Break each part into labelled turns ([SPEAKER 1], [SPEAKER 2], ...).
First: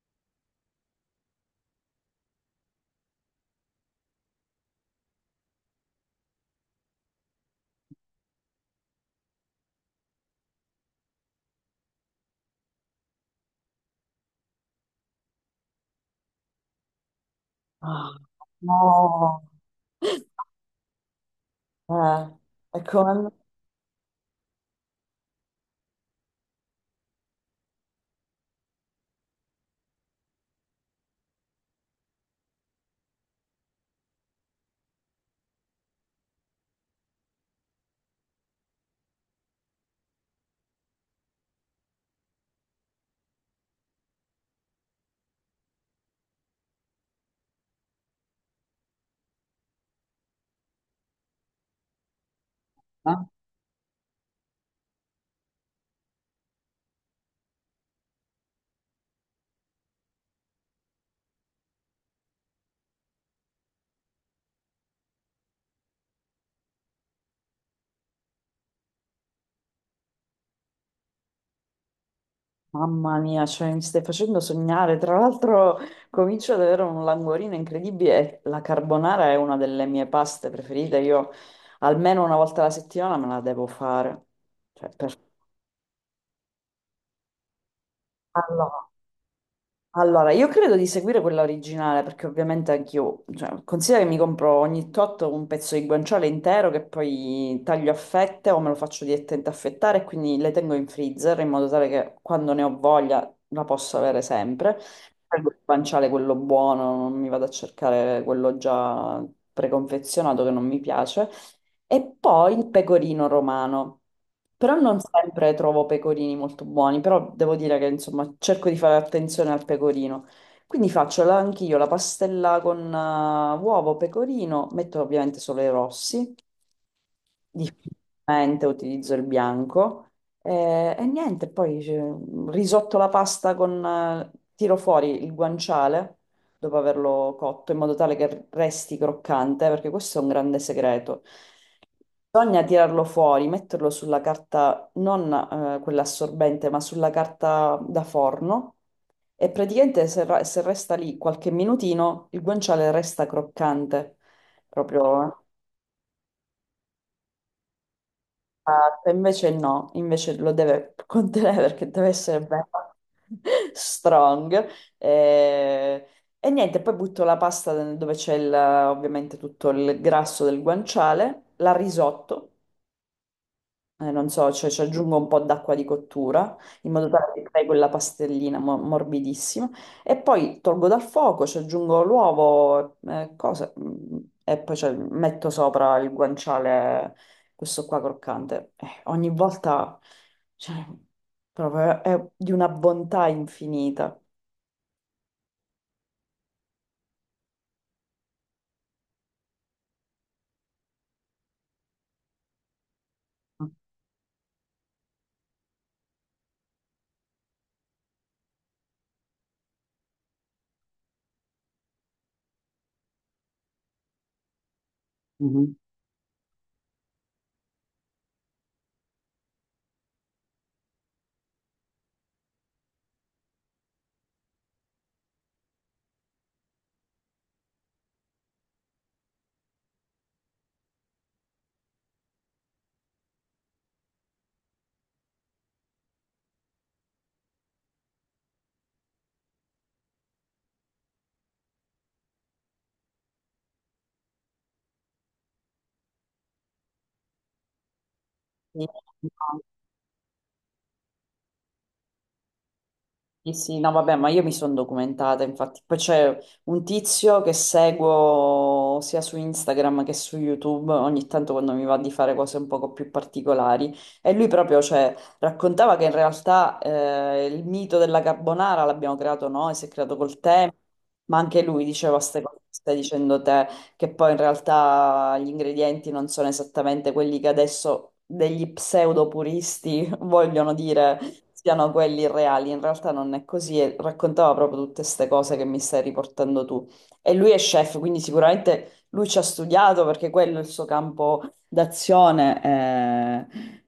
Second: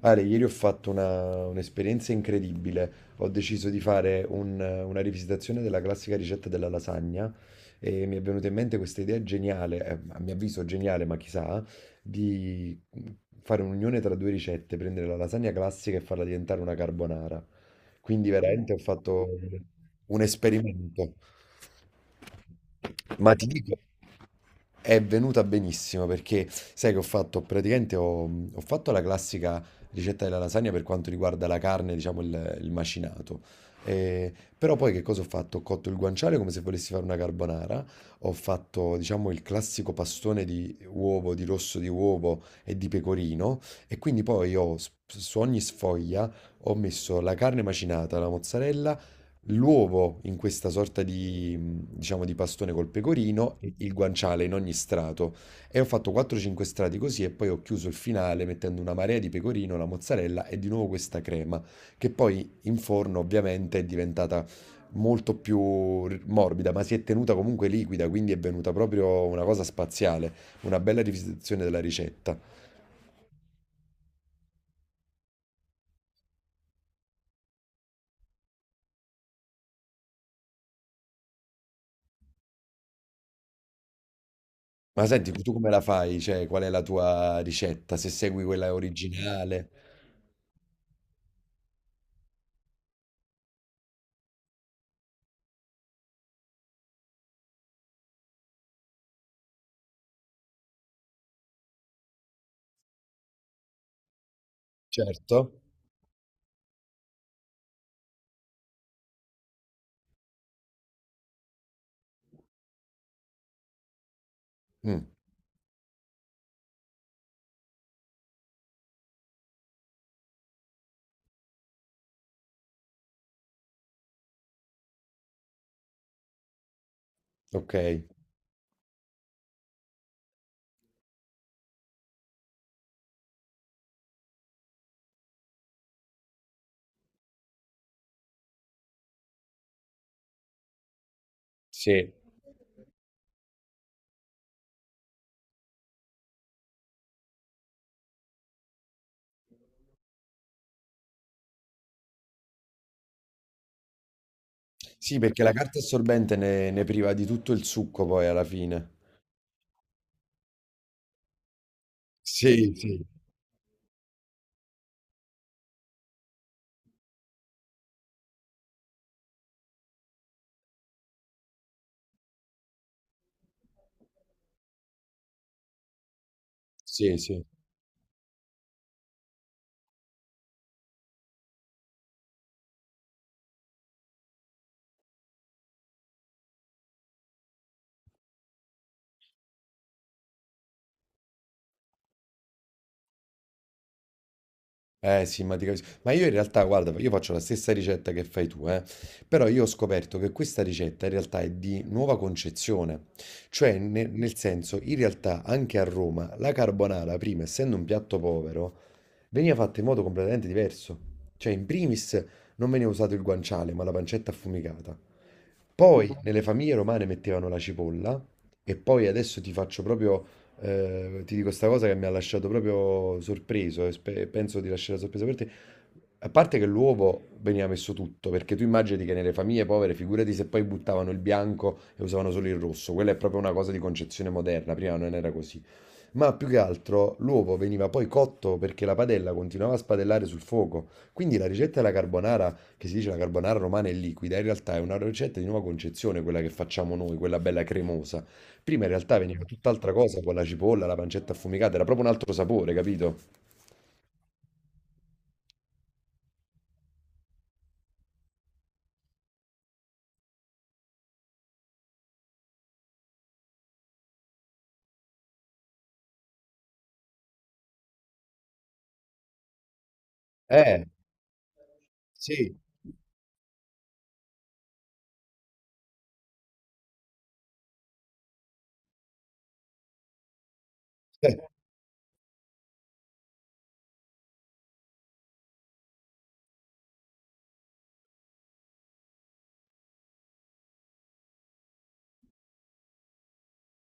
[SPEAKER 1] Ale, ieri ho fatto un'esperienza incredibile. Ho deciso di fare una rivisitazione della classica ricetta della lasagna e mi è venuta in mente questa idea geniale, a mio avviso geniale, ma chissà, di fare un'unione tra due ricette, prendere la lasagna classica e farla diventare una carbonara.
[SPEAKER 2] Ah,
[SPEAKER 1] Quindi veramente ho fatto
[SPEAKER 2] no,
[SPEAKER 1] un esperimento.
[SPEAKER 2] eh, è come-
[SPEAKER 1] Ma ti dico, è venuta benissimo perché sai che ho fatto praticamente ho fatto la classica ricetta della lasagna per quanto riguarda la carne, diciamo il macinato. Eh, Però poi che cosa ho fatto? Ho cotto il guanciale come se volessi fare una carbonara, ho fatto diciamo il classico pastone di uovo, di rosso di uovo e di pecorino e quindi poi ho su ogni sfoglia ho messo la carne macinata, la mozzarella, l'uovo in questa sorta di, diciamo, di pastone col
[SPEAKER 2] eh,
[SPEAKER 1] pecorino e il guanciale in ogni strato. E ho fatto 4-5 strati così e poi ho chiuso il finale mettendo una marea di pecorino, la mozzarella e di nuovo questa crema, che poi in forno ovviamente è diventata molto più morbida, ma si è tenuta comunque liquida, quindi è venuta proprio una cosa spaziale, una bella rivisitazione della ricetta.
[SPEAKER 2] mamma mia, cioè, mi stai facendo sognare. Tra l'altro, comincio ad avere un languorino incredibile. La carbonara è una delle mie paste preferite. Io almeno una volta alla settimana me la devo fare. Cioè,
[SPEAKER 1] Ma
[SPEAKER 2] per
[SPEAKER 1] senti, tu come la fai? Cioè, qual è la tua ricetta? Se segui
[SPEAKER 2] farla.
[SPEAKER 1] quella originale?
[SPEAKER 2] Allora, io credo di seguire quella originale perché ovviamente anch'io, cioè, considera che mi compro ogni tot un pezzo di guanciale intero che poi taglio a fette o me lo faccio direttamente affettare e quindi le tengo in freezer in modo tale che quando ne ho voglia la posso avere sempre.
[SPEAKER 1] Certo.
[SPEAKER 2] Prendo il guanciale quello buono, non mi vado a cercare quello già preconfezionato che non mi piace. E poi il pecorino romano. Però non
[SPEAKER 1] Mm.
[SPEAKER 2] sempre trovo pecorini molto buoni, però devo dire che insomma cerco di fare attenzione al pecorino. Quindi faccio la- anch'io la pastella con uovo, pecorino, metto ovviamente solo i rossi,
[SPEAKER 1] Ok,
[SPEAKER 2] difficilmente utilizzo il bianco e niente, poi cioè, risotto la pasta con, tiro fuori il guanciale dopo averlo cotto in modo tale che resti croccante, perché questo è un grande segreto.
[SPEAKER 1] sì.
[SPEAKER 2] Bisogna tirarlo fuori, metterlo sulla carta, non quella assorbente, ma sulla carta da forno e praticamente se, ra- se resta lì qualche minutino il guanciale resta croccante,
[SPEAKER 1] Sì,
[SPEAKER 2] proprio.
[SPEAKER 1] perché la carta assorbente ne priva di tutto il succo poi alla fine.
[SPEAKER 2] Esatto, invece no, invece lo deve contenere perché deve essere
[SPEAKER 1] Sì,
[SPEAKER 2] bello,
[SPEAKER 1] sì,
[SPEAKER 2] strong. E, e niente, poi butto la pasta dove c'è il- ovviamente tutto il grasso del guanciale, la risotto non so, cioè ci aggiungo un po' d'acqua di cottura in modo
[SPEAKER 1] sì,
[SPEAKER 2] tale che
[SPEAKER 1] sì.
[SPEAKER 2] crei quella pastellina mo- morbidissima e poi tolgo dal fuoco, ci aggiungo l'uovo, e poi ci metto sopra il guanciale, questo qua croccante. Ogni volta, cioè, proprio è di una bontà infinita.
[SPEAKER 1] Eh sì, ma ti capisco. Ma io in realtà, guarda, io faccio la stessa ricetta che fai tu, eh. Però io ho scoperto che questa ricetta in realtà è di nuova concezione. Cioè, nel senso, in realtà anche a Roma la carbonara, prima, essendo un piatto povero, veniva fatta in modo completamente diverso. Cioè, in primis non veniva usato il guanciale, ma la pancetta affumicata.
[SPEAKER 2] Mhm.
[SPEAKER 1] Poi nelle famiglie romane mettevano la cipolla e poi adesso ti faccio proprio, ti dico sta cosa che mi ha lasciato proprio sorpreso e penso di lasciare sorpresa per te. A parte che l'uovo veniva messo tutto, perché tu immagini che nelle famiglie povere, figurati se poi buttavano il bianco e usavano solo il rosso, quella è proprio una cosa di concezione moderna, prima non era così. Ma più che altro l'uovo veniva poi cotto perché la padella continuava a spadellare sul fuoco. Quindi la ricetta della carbonara, che si dice la carbonara romana è liquida, in realtà è una ricetta di nuova concezione, quella che facciamo noi, quella bella cremosa. Prima
[SPEAKER 2] Sì.
[SPEAKER 1] in realtà veniva
[SPEAKER 2] No.
[SPEAKER 1] tutt'altra cosa con la cipolla, la pancetta affumicata, era proprio un altro sapore, capito?
[SPEAKER 2] Sì, sì, no, vabbè, ma io mi sono documentata, infatti. Poi c'è un tizio che seguo sia su Instagram che su YouTube, ogni tanto quando mi va di fare cose un poco più particolari. E lui proprio, cioè, raccontava che in realtà il mito della carbonara l'abbiamo creato noi, si è creato col tempo,
[SPEAKER 1] Eh,
[SPEAKER 2] ma anche lui diceva queste cose
[SPEAKER 1] sì.
[SPEAKER 2] che stai dicendo te, che poi in realtà gli ingredienti non sono esattamente quelli che adesso degli pseudo puristi vogliono dire
[SPEAKER 1] Eh,
[SPEAKER 2] siano quelli reali, in realtà non è così e raccontava proprio tutte queste cose che mi stai riportando tu. E lui è chef, quindi sicuramente lui ci ha studiato perché quello è il suo campo d'azione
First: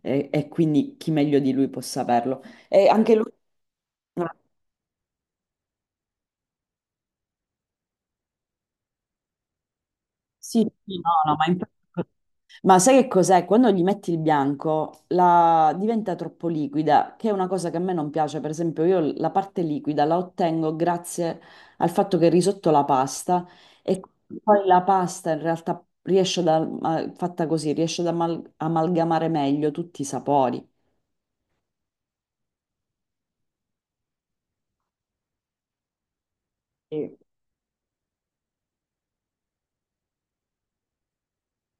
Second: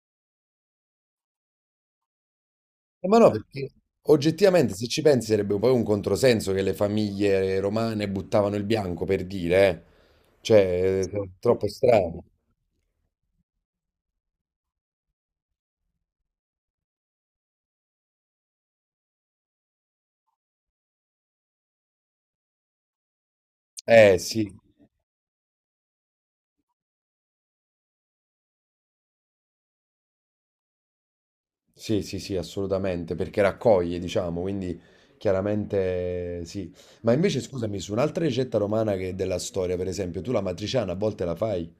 [SPEAKER 2] e quindi chi meglio di lui può saperlo. E anche
[SPEAKER 1] ma
[SPEAKER 2] lui...
[SPEAKER 1] no, perché oggettivamente se ci pensi sarebbe poi un controsenso che le famiglie romane buttavano il bianco per dire, eh.
[SPEAKER 2] Sì, sì,
[SPEAKER 1] Cioè, è
[SPEAKER 2] no, no, ma
[SPEAKER 1] troppo
[SPEAKER 2] infatti...
[SPEAKER 1] strano.
[SPEAKER 2] Ma sai che cos'è? Quando gli metti il bianco la- diventa troppo liquida, che è una cosa che a me non piace. Per esempio, io la parte liquida la ottengo grazie al fatto che risotto la pasta e
[SPEAKER 1] Eh sì,
[SPEAKER 2] poi la pasta in realtà riesce da, a- fatta così, riesce ad amal- amalgamare meglio tutti i sapori.
[SPEAKER 1] sì, sì, sì, assolutamente, perché raccoglie, diciamo, quindi chiaramente sì. Ma
[SPEAKER 2] Sì.
[SPEAKER 1] invece scusami, su un'altra ricetta romana che è della storia, per esempio, tu la matriciana a volte la fai?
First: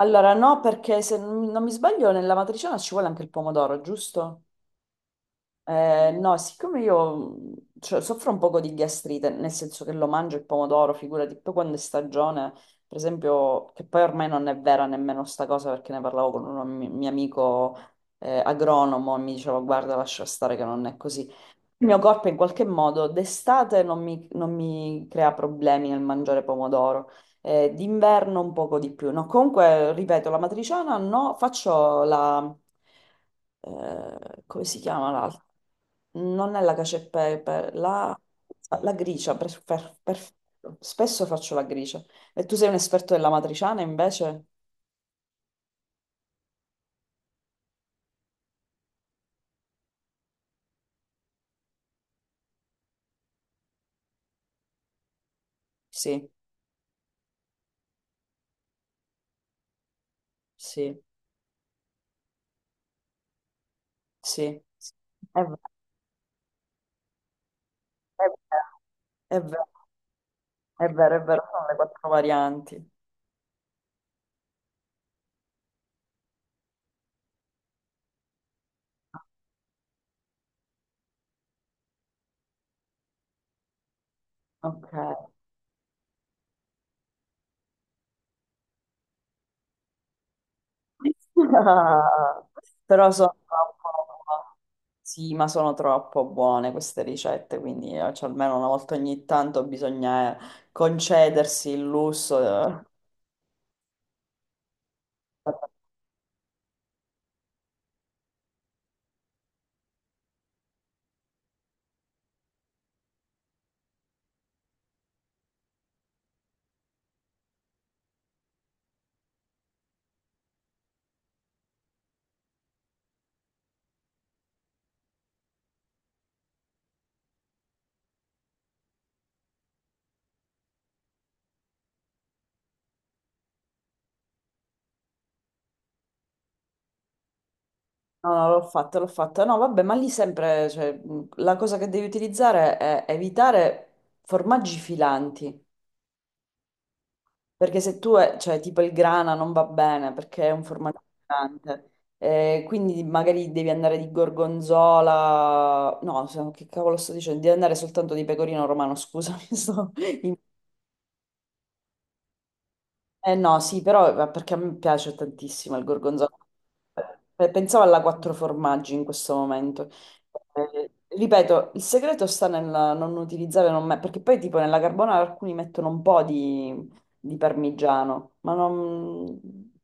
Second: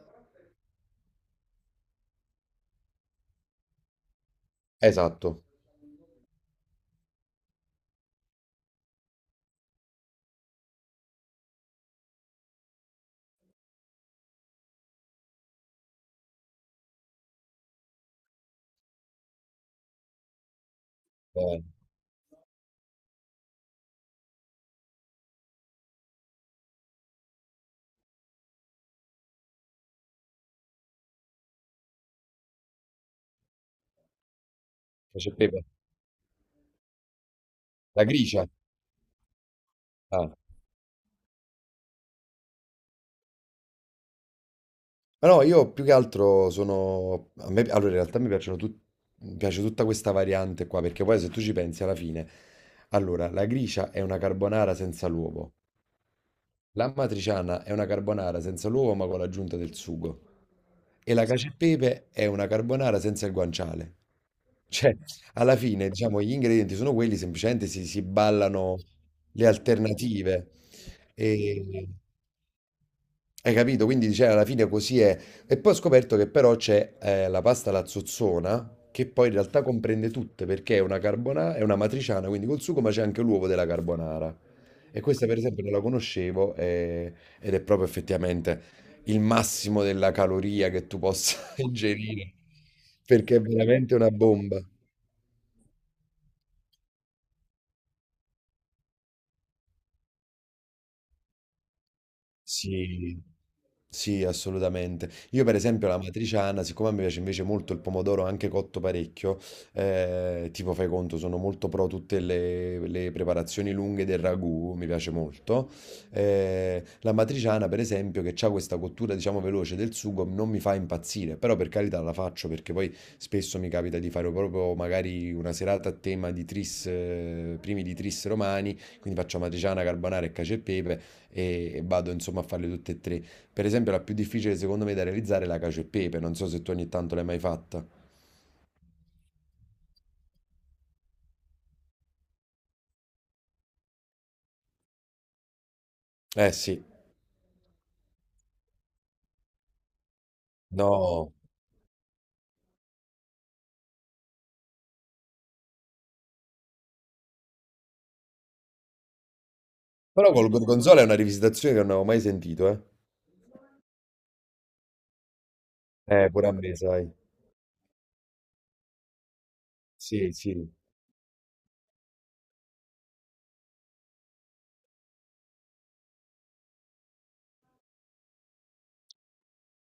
[SPEAKER 2] Allora, no, perché se non mi sbaglio, nella matriciana ci vuole anche il pomodoro, giusto?
[SPEAKER 1] Esatto,
[SPEAKER 2] No, siccome io cioè, soffro un poco di gastrite, nel senso che lo mangio il pomodoro, figurati, poi quando è stagione, per esempio, che poi ormai non è vera nemmeno sta cosa perché ne parlavo con un mi- mio amico agronomo e mi diceva guarda, lascia stare che non è così.
[SPEAKER 1] eh,
[SPEAKER 2] Il mio corpo in qualche modo d'estate non mi crea problemi nel mangiare pomodoro, d'inverno un poco di più. No, comunque, ripeto, la matriciana no, faccio la... come si chiama
[SPEAKER 1] cacio e
[SPEAKER 2] l'altra?
[SPEAKER 1] pepe.
[SPEAKER 2] Non è la cacio e pepe,
[SPEAKER 1] La
[SPEAKER 2] la,
[SPEAKER 1] gricia.
[SPEAKER 2] la gricia, per-
[SPEAKER 1] Ah.
[SPEAKER 2] perfetto. Spesso faccio la gricia. E tu sei un esperto della matriciana invece?
[SPEAKER 1] Ma no, io più che altro Allora, in realtà mi piacciono mi piace tutta questa variante qua, perché poi se tu ci pensi alla fine. Allora, la gricia è una carbonara senza l'uovo.
[SPEAKER 2] Sì,
[SPEAKER 1] L'amatriciana è una carbonara senza l'uovo ma con l'aggiunta del sugo.
[SPEAKER 2] sì,
[SPEAKER 1] E la cacio e pepe è una carbonara senza il guanciale.
[SPEAKER 2] sì.
[SPEAKER 1] Cioè,
[SPEAKER 2] È
[SPEAKER 1] alla
[SPEAKER 2] vero,
[SPEAKER 1] fine, diciamo, gli ingredienti sono quelli, semplicemente si
[SPEAKER 2] è
[SPEAKER 1] ballano
[SPEAKER 2] vero, è
[SPEAKER 1] le
[SPEAKER 2] vero.
[SPEAKER 1] alternative.
[SPEAKER 2] È vero, è vero, sono le
[SPEAKER 1] E,
[SPEAKER 2] quattro varianti.
[SPEAKER 1] hai capito? Quindi cioè, alla fine così è. E poi ho scoperto che però c'è la pasta alla zozzona, che poi in realtà comprende tutte, perché è una carbonara, è una matriciana, quindi col sugo, ma c'è anche l'uovo della carbonara.
[SPEAKER 2] Ok.
[SPEAKER 1] E questa per esempio non la conoscevo ed è proprio effettivamente il massimo della caloria che tu possa ingerire,
[SPEAKER 2] Però sono
[SPEAKER 1] perché è
[SPEAKER 2] troppo...
[SPEAKER 1] veramente una bomba.
[SPEAKER 2] Sì, ma sono troppo buone queste ricette, quindi cioè, almeno una volta ogni tanto bisogna concedersi il lusso. Eh.
[SPEAKER 1] Sì, sì, assolutamente. Io per esempio la matriciana, siccome a me piace invece molto il pomodoro anche cotto parecchio, tipo fai conto, sono molto pro tutte le preparazioni lunghe del ragù, mi piace molto. La matriciana per esempio che ha questa cottura diciamo veloce del sugo non mi fa impazzire, però per carità la faccio perché poi spesso mi capita di fare proprio magari una serata a tema di tris, primi di tris romani, quindi faccio matriciana, carbonara e cacio e pepe e e vado insomma a farle tutte e tre. Per esempio, la più difficile secondo me da realizzare è la cacio e pepe. Non so se tu ogni tanto l'hai mai fatta.
[SPEAKER 2] No, no, l'ho fatto, l'ho fatto. No, vabbè, ma lì sempre, cioè, la cosa che devi utilizzare è evitare formaggi filanti.
[SPEAKER 1] Eh sì,
[SPEAKER 2] Perché se tu, cioè tipo il grana non va bene perché è un formaggio
[SPEAKER 1] no.
[SPEAKER 2] pesante. Quindi magari devi andare di gorgonzola, no, se- che cavolo sto dicendo? Devi andare soltanto di pecorino romano, scusami, sto
[SPEAKER 1] Però col gorgonzola è una rivisitazione che non avevo mai sentito, eh.
[SPEAKER 2] no, sì, però ma perché a me piace tantissimo il gorgonzola.
[SPEAKER 1] Pure a me, sai.
[SPEAKER 2] Pensavo alla quattro formaggi in questo momento.
[SPEAKER 1] Sì, sì.
[SPEAKER 2] Eh, ripeto, il segreto sta nel non utilizzare, non me- perché poi tipo nella carbonara alcuni mettono un po' di parmigiano, ma non...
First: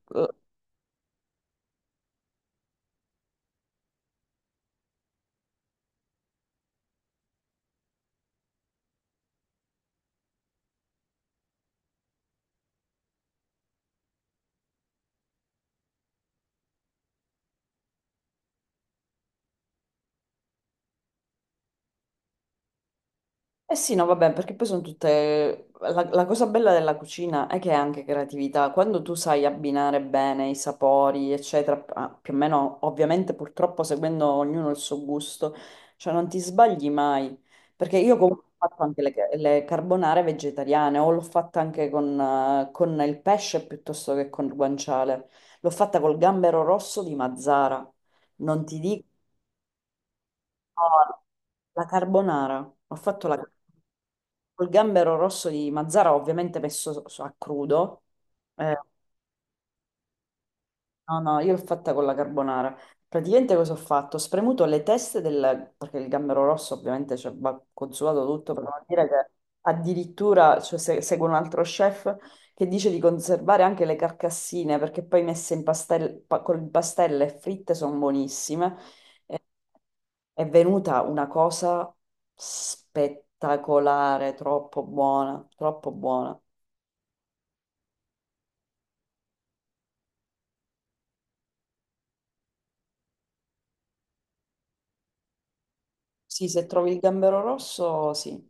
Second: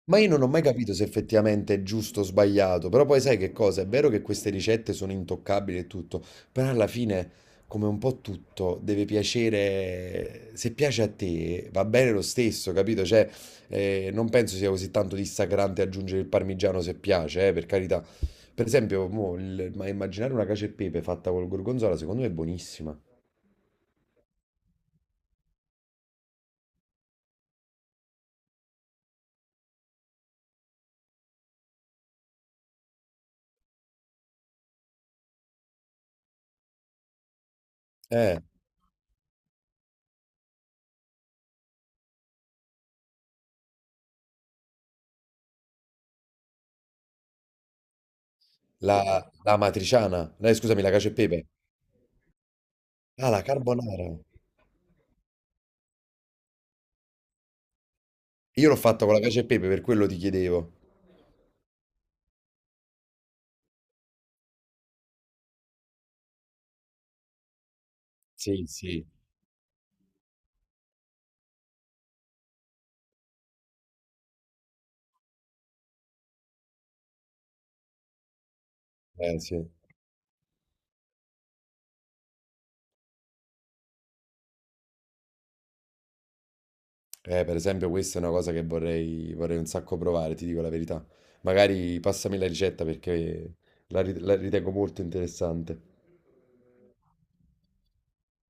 [SPEAKER 1] Ma io non ho mai capito se effettivamente è giusto o sbagliato, però poi sai che cosa? È vero che queste ricette sono intoccabili e tutto, però alla fine, come un po' tutto, deve piacere, se piace a te va bene lo stesso, capito? Cioè, non penso sia così tanto dissacrante aggiungere il parmigiano se piace, per carità. Per esempio, mo, ma immaginare una cacio e pepe fatta col gorgonzola, secondo me è buonissima.
[SPEAKER 2] Eh sì, no, vabbè, perché poi sono tutte... La, la cosa bella della cucina è che è anche creatività. Quando tu sai abbinare bene i sapori, eccetera, ah, più o meno, ovviamente, purtroppo, seguendo ognuno il suo gusto, cioè non ti sbagli mai. Perché io
[SPEAKER 1] Eh,
[SPEAKER 2] comunque ho fatto anche le carbonare vegetariane, o l'ho fatta anche con il pesce piuttosto che con il guanciale. L'ho fatta col gambero rosso di Mazzara. Non ti dico...
[SPEAKER 1] la matriciana, no, scusami, la cacio e
[SPEAKER 2] No,
[SPEAKER 1] pepe.
[SPEAKER 2] la carbonara. Ho fatto
[SPEAKER 1] Ah,
[SPEAKER 2] la...
[SPEAKER 1] la
[SPEAKER 2] carbonara.
[SPEAKER 1] carbonara.
[SPEAKER 2] Col gambero rosso di Mazzara, ovviamente messo so- so- a crudo.
[SPEAKER 1] Io l'ho
[SPEAKER 2] Eh,
[SPEAKER 1] fatta con la cacio e pepe, per quello ti chiedevo.
[SPEAKER 2] no, no, io l'ho fatta con la carbonara. Praticamente cosa ho fatto? Ho spremuto le teste del... perché il gambero rosso ovviamente cioè, va consumato tutto, per
[SPEAKER 1] Sì,
[SPEAKER 2] non
[SPEAKER 1] sì.
[SPEAKER 2] dire che addirittura cioè, se- seguo un altro chef che dice di conservare anche le carcassine perché poi messe in pastel... pa- con il pastello e fritte sono buonissime.
[SPEAKER 1] Eh
[SPEAKER 2] Eh,
[SPEAKER 1] sì,
[SPEAKER 2] È venuta una cosa spettacolare, troppo buona, troppo buona.
[SPEAKER 1] per esempio questa è una cosa che vorrei un sacco provare, ti dico la verità. Magari passami la ricetta perché la ritengo molto interessante.
[SPEAKER 2] Sì, se trovi il gambero rosso, sì.